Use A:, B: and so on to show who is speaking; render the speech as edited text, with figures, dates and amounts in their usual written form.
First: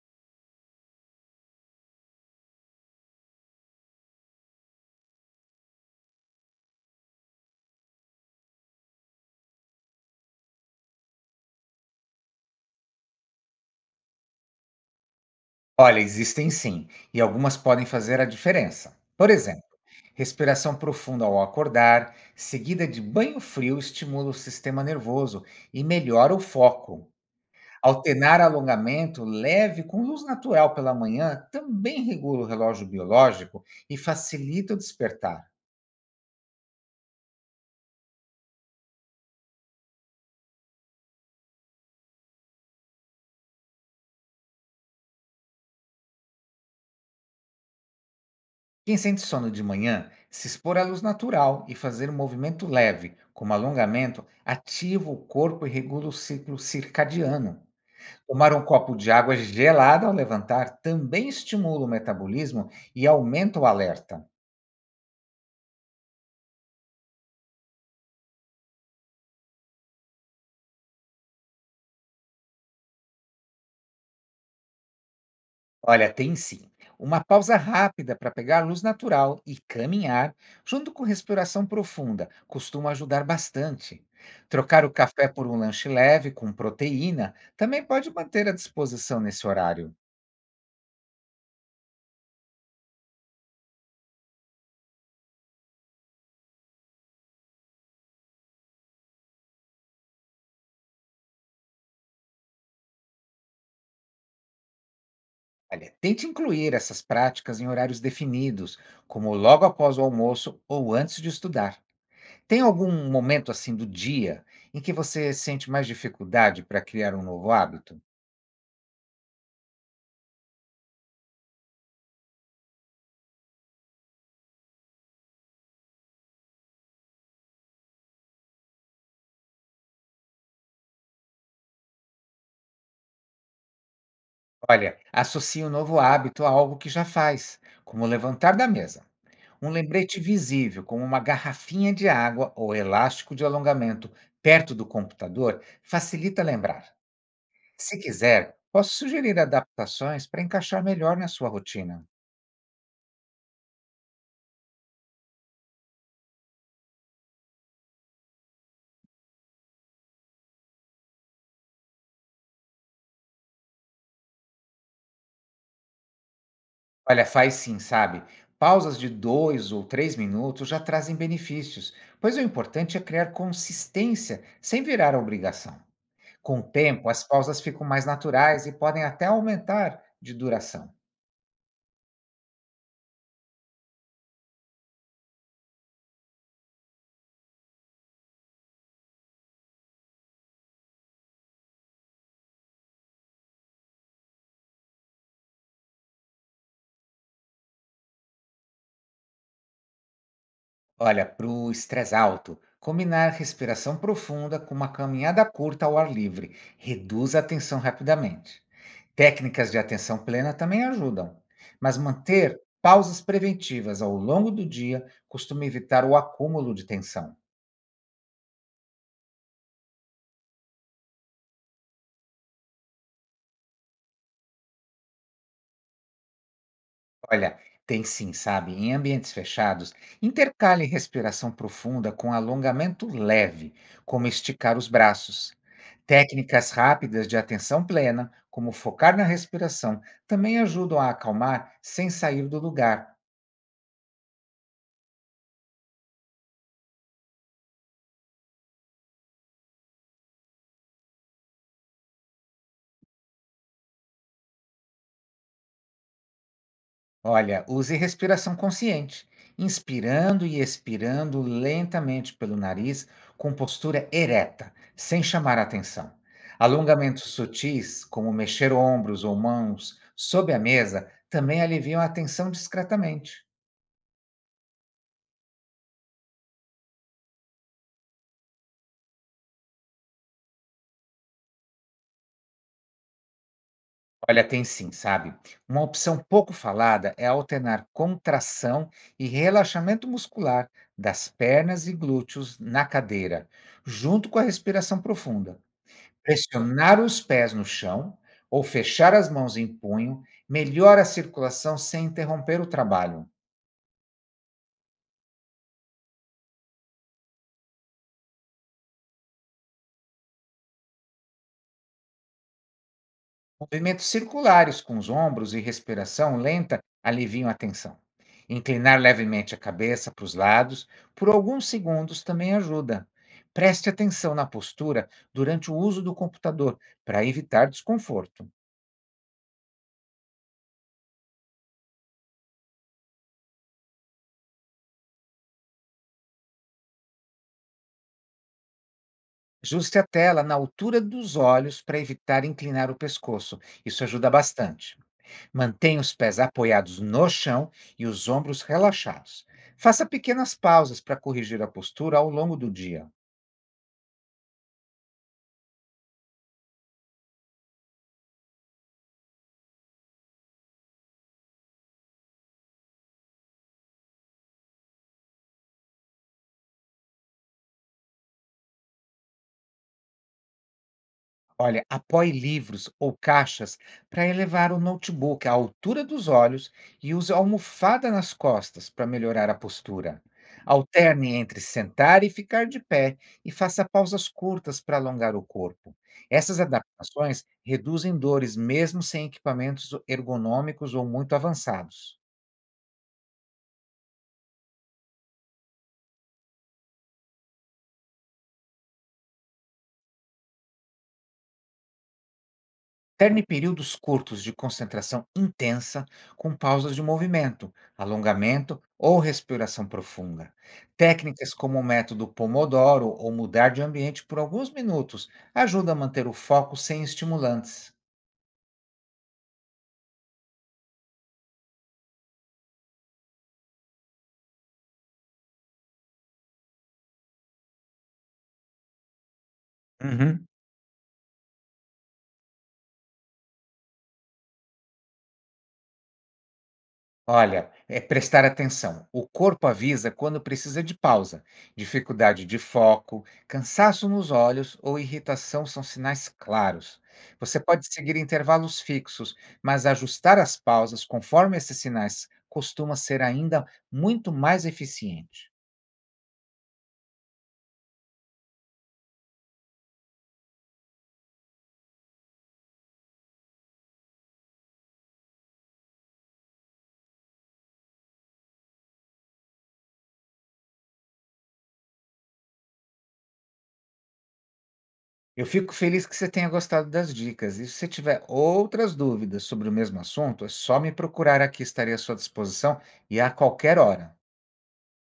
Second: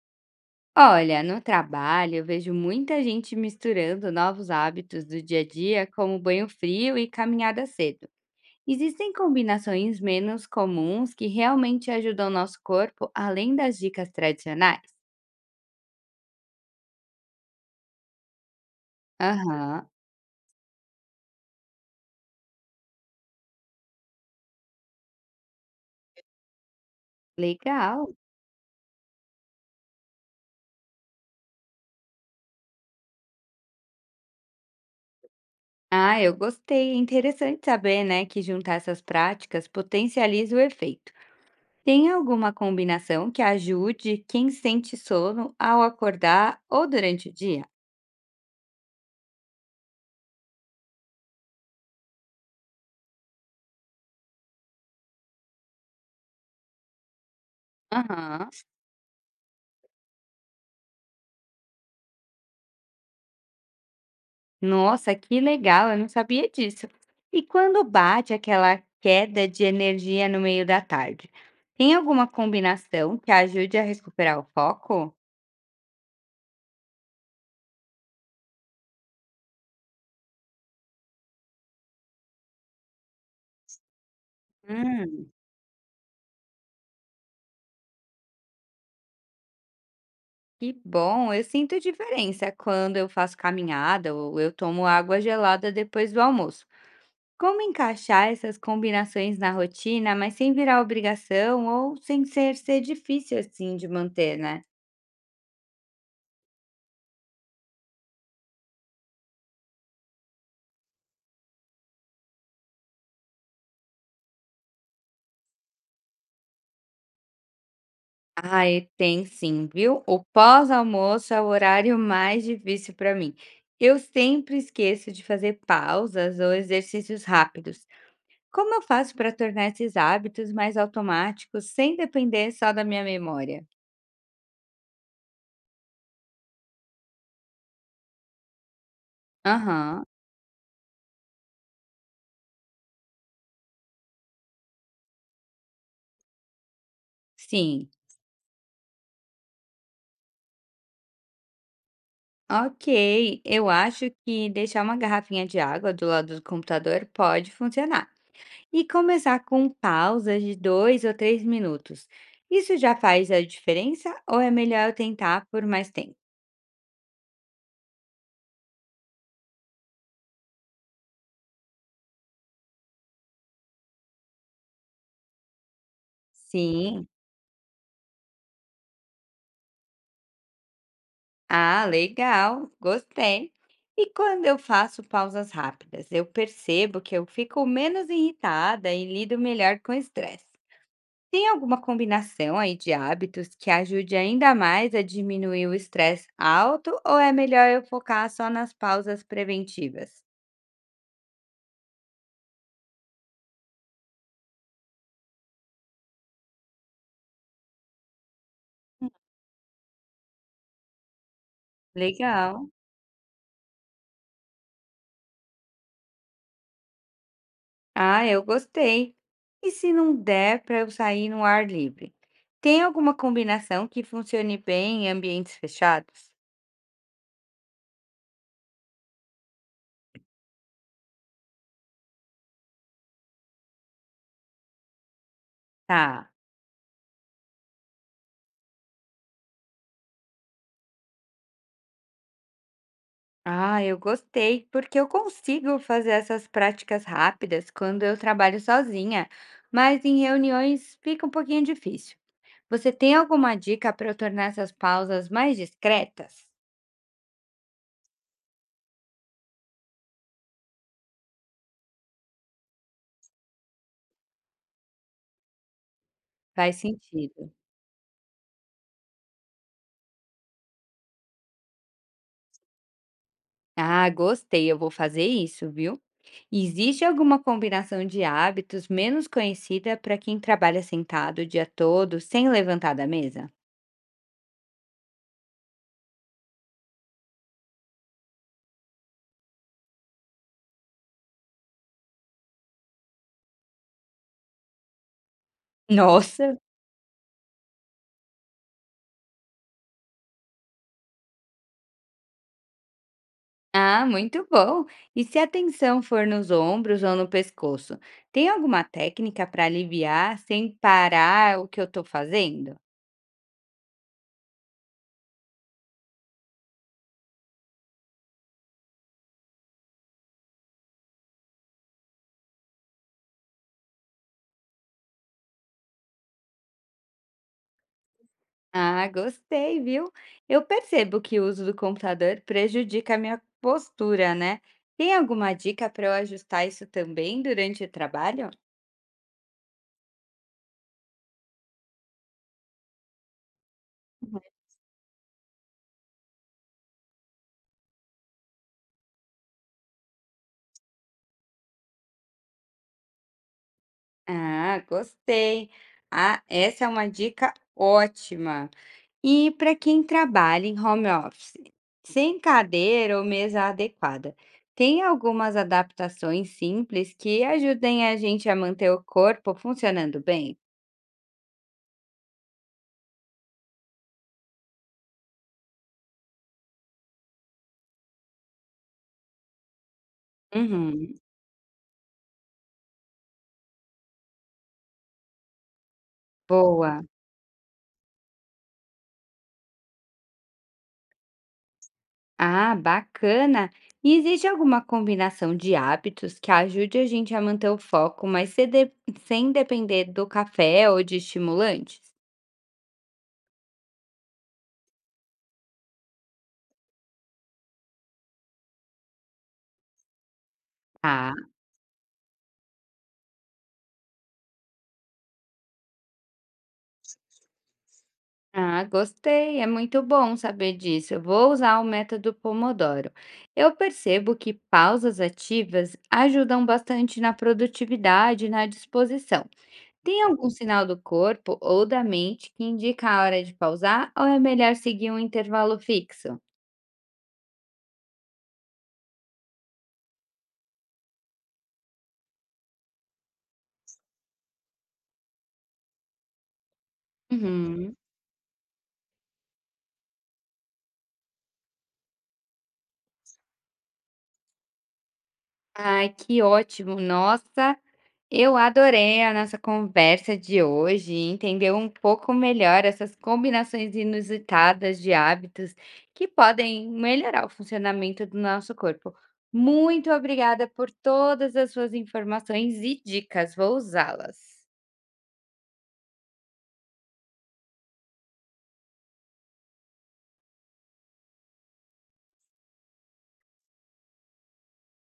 A: Olha, no trabalho eu vejo muita gente misturando novos hábitos do dia a dia, como banho frio e caminhada cedo. Existem combinações menos comuns que realmente ajudam nosso corpo, além das dicas tradicionais?
B: Olha, existem sim, e algumas podem fazer a diferença. Por exemplo,
A: Aham,
B: respiração profunda ao acordar, seguida de banho frio, estimula o sistema nervoso e melhora o foco.
A: legal.
B: Alternar alongamento leve com luz natural pela manhã também regula o relógio biológico e facilita o despertar.
A: Ah, eu gostei. É interessante saber, né, que juntar essas práticas potencializa o efeito. Tem alguma combinação que ajude quem sente sono ao acordar ou durante o dia?
B: Quem sente sono de manhã, se expor à luz natural e fazer um movimento leve, como alongamento, ativa o corpo e regula o ciclo circadiano.
A: Aham.
B: Tomar um copo de água gelada ao levantar também estimula o metabolismo e aumenta o alerta.
A: Nossa, que legal, eu não sabia disso. E quando bate aquela queda de energia no meio da tarde, tem alguma combinação que ajude a recuperar o foco?
B: Olha, tem sim. Uma pausa rápida para pegar luz natural e caminhar, junto com respiração profunda, costuma ajudar bastante. Trocar o café
A: Hum,
B: por um lanche leve com proteína também pode manter a disposição nesse horário.
A: que bom! Eu sinto diferença quando eu faço caminhada ou eu tomo água gelada depois do almoço. Como encaixar essas combinações na rotina, mas sem virar obrigação ou sem ser difícil assim de manter, né?
B: Olha, tente incluir essas práticas em horários definidos, como logo após o almoço ou antes de estudar. Tem algum momento, assim, do dia em que você sente mais dificuldade para criar um novo hábito?
A: Ai, tem sim, viu? O pós-almoço é o horário mais difícil para mim. Eu sempre esqueço de fazer pausas ou exercícios rápidos. Como eu faço para tornar esses hábitos mais automáticos sem depender só da minha memória?
B: Olha, associe o novo hábito a algo que já faz, como levantar da mesa. Um
A: Aham,
B: lembrete visível, como uma garrafinha de água ou elástico de alongamento perto do computador, facilita lembrar.
A: sim.
B: Se quiser, posso sugerir adaptações para encaixar melhor na sua rotina.
A: Ok, eu acho que deixar uma garrafinha de água do lado do computador pode funcionar. E começar com pausas de 2 ou 3 minutos. Isso já faz a diferença ou é melhor eu tentar por mais tempo?
B: Olha, faz sim, sabe? Pausas de dois ou três minutos já trazem benefícios, pois o importante é criar consistência sem virar obrigação. Com o
A: Sim.
B: tempo, as pausas ficam mais naturais e podem até aumentar de duração.
A: Ah, legal. Gostei. E quando eu faço pausas rápidas, eu percebo que eu fico menos irritada e lido melhor com o estresse. Tem alguma combinação aí de hábitos que ajude ainda mais a diminuir o estresse alto ou é melhor eu focar só nas pausas preventivas?
B: Olha, para o estresse alto, combinar respiração profunda com uma caminhada curta ao ar livre reduz a tensão rapidamente. Técnicas de atenção plena também ajudam, mas manter
A: Legal.
B: pausas preventivas ao longo do dia costuma evitar o acúmulo de tensão.
A: Ah, eu gostei. E se não der para eu sair no ar livre? Tem alguma combinação que funcione bem em ambientes fechados?
B: Olha, tem sim, sabe? Em ambientes fechados, intercale respiração profunda com alongamento leve, como esticar os braços.
A: Tá.
B: Técnicas rápidas de atenção plena, como focar na respiração, também ajudam a acalmar sem sair do lugar.
A: Ah, eu gostei, porque eu consigo fazer essas práticas rápidas quando eu trabalho sozinha, mas em reuniões fica um pouquinho difícil. Você tem alguma dica para eu tornar essas pausas mais discretas?
B: Olha, use respiração consciente, inspirando e expirando lentamente pelo nariz, com postura ereta, sem chamar atenção.
A: Faz
B: Alongamentos
A: sentido.
B: sutis, como mexer ombros ou mãos sob a mesa, também aliviam a tensão discretamente.
A: Ah, gostei, eu vou fazer isso, viu? Existe alguma combinação de hábitos menos conhecida para quem trabalha sentado o dia todo sem levantar da mesa?
B: Olha, tem sim, sabe? Uma opção pouco falada é alternar contração e relaxamento muscular das pernas e glúteos na cadeira, junto com a respiração profunda.
A: Nossa!
B: Pressionar os pés no chão ou fechar as mãos em punho melhora a circulação sem interromper o trabalho.
A: Ah, muito bom! E se a tensão for nos ombros ou no pescoço, tem alguma técnica para aliviar sem parar o que eu estou fazendo?
B: Movimentos circulares com os ombros e respiração lenta aliviam a tensão. Inclinar levemente a cabeça para os lados por alguns segundos também ajuda. Preste atenção na postura durante o uso do computador para evitar desconforto.
A: Ah, gostei, viu? Eu percebo que o uso do computador prejudica a minha postura, né? Tem alguma dica para eu ajustar isso também durante o trabalho?
B: Ajuste a tela na altura dos olhos para evitar inclinar o pescoço. Isso ajuda bastante. Mantenha os pés apoiados no chão e os ombros relaxados. Faça pequenas pausas para corrigir a postura ao longo do dia.
A: Ah, gostei. Ah, essa é uma dica ótima. E para quem trabalha em home office, sem cadeira ou mesa adequada, tem algumas adaptações simples que ajudem a gente a manter o corpo funcionando bem?
B: Olha, apoie livros ou caixas para elevar o notebook à altura dos olhos e use a almofada nas costas para melhorar a postura.
A: Uhum,
B: Alterne entre sentar e ficar de pé e faça pausas curtas para alongar o corpo. Essas
A: boa.
B: adaptações reduzem dores mesmo sem equipamentos ergonômicos ou muito avançados.
A: Ah, bacana. E existe alguma combinação de hábitos que ajude a gente a manter o foco, mas se de- sem depender do café ou de estimulantes?
B: Alterne períodos curtos de concentração intensa com pausas de movimento, alongamento ou respiração profunda. Técnicas como o método Pomodoro ou mudar de ambiente por alguns minutos ajudam a manter o foco sem estimulantes.
A: Ah, gostei, é muito bom saber disso. Eu vou usar o método Pomodoro. Eu percebo que pausas ativas ajudam bastante na produtividade e na disposição. Tem
B: Uhum.
A: algum sinal do corpo ou da mente que indica a hora de pausar ou é melhor seguir um intervalo fixo?
B: Olha, é prestar atenção. O corpo avisa quando precisa de pausa. Dificuldade de foco, cansaço nos olhos ou irritação são sinais claros. Você pode
A: Uhum.
B: seguir intervalos fixos, mas ajustar as pausas conforme esses sinais costuma ser ainda muito mais eficiente.
A: Ai, que ótimo! Nossa, eu adorei a nossa conversa de hoje, entender um pouco melhor essas combinações inusitadas de hábitos que podem melhorar o funcionamento do nosso corpo. Muito obrigada por todas as suas informações e dicas, vou usá-las.
B: Eu fico feliz que você tenha gostado das dicas. E se você tiver outras dúvidas sobre o mesmo assunto, é só me procurar aqui, estarei à sua disposição e a qualquer hora.